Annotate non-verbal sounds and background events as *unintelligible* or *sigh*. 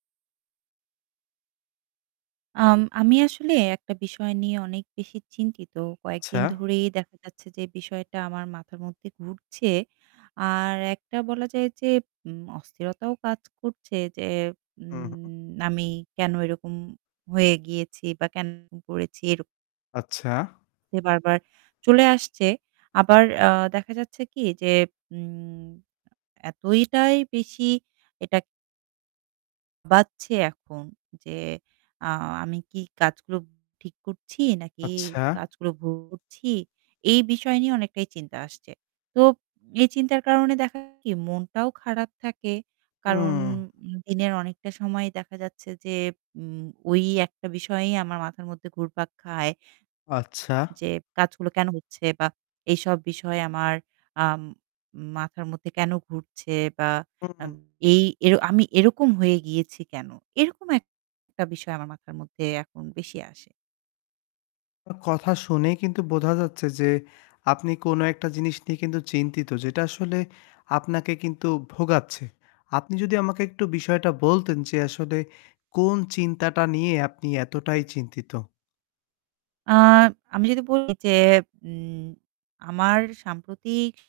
আম আমি আসলে একটা বিষয় নিয়ে অনেক বেশি চিন্তিত। আচ্ছা। কয়েকদিন ধরেই দেখা যাচ্ছে যে বিষয়টা আমার মাথার মধ্যে ঘুরছে। আর একটা বলা যায় যে উম অস্থিরতাও কাজ করছে যে, উহু। উম আমি কেন এরকম হয়ে গিয়েছি বা কেন এরকম করেছি। এর আচ্ছা। সে বারবার চলে আসছে। আবার আ দেখা যাচ্ছে কি যে উম এতই টাই বেশি এটা বাচ্ছে এখন যে আ আমি কি কাজগুলো ঠিক করছি নাকি আচ্ছা। কাজগুলো ভুল করছি। এই বিষয় নিয়ে অনেকটাই চিন্তা আসছে। তো এই চিন্তার কারণে দেখা কি মনটাও খারাপ থাকে। কারণ হুম। দিনের অনেকটা সময় দেখা যাচ্ছে যে উম ওই একটা বিষয়ই আমার মাথার মধ্যে ঘুরপাক খায়। আচ্ছা। যে কাজগুলো কেন হচ্ছে বা এইসব বিষয় আমার আম মাথার মধ্যে কেন ঘুরছে বা আম উম এই এও আমি এরকম হয়ে গিয়েছি কেন? এরকম একটা বিষয় আমার মাথার মধ্যে এখন বেশি আসে। *unintelligible* কথা শুনেই কিন্তু বোঝা যাচ্ছে যে, আপনি কোন একটা জিনিস নিয়ে কিন্তু চিন্তিত যেটা আসলে আপনাকে কিন্তু ভোগাচ্ছে। আপনি যদি আমাকে একটু বিষয়টা বলতেন যে, আসলে কোন চিন্তাটা নিয়ে আপনি এতটাই চিন্তিত? আ আমি যদি বলি যে উম আমার সাম্প্রতিক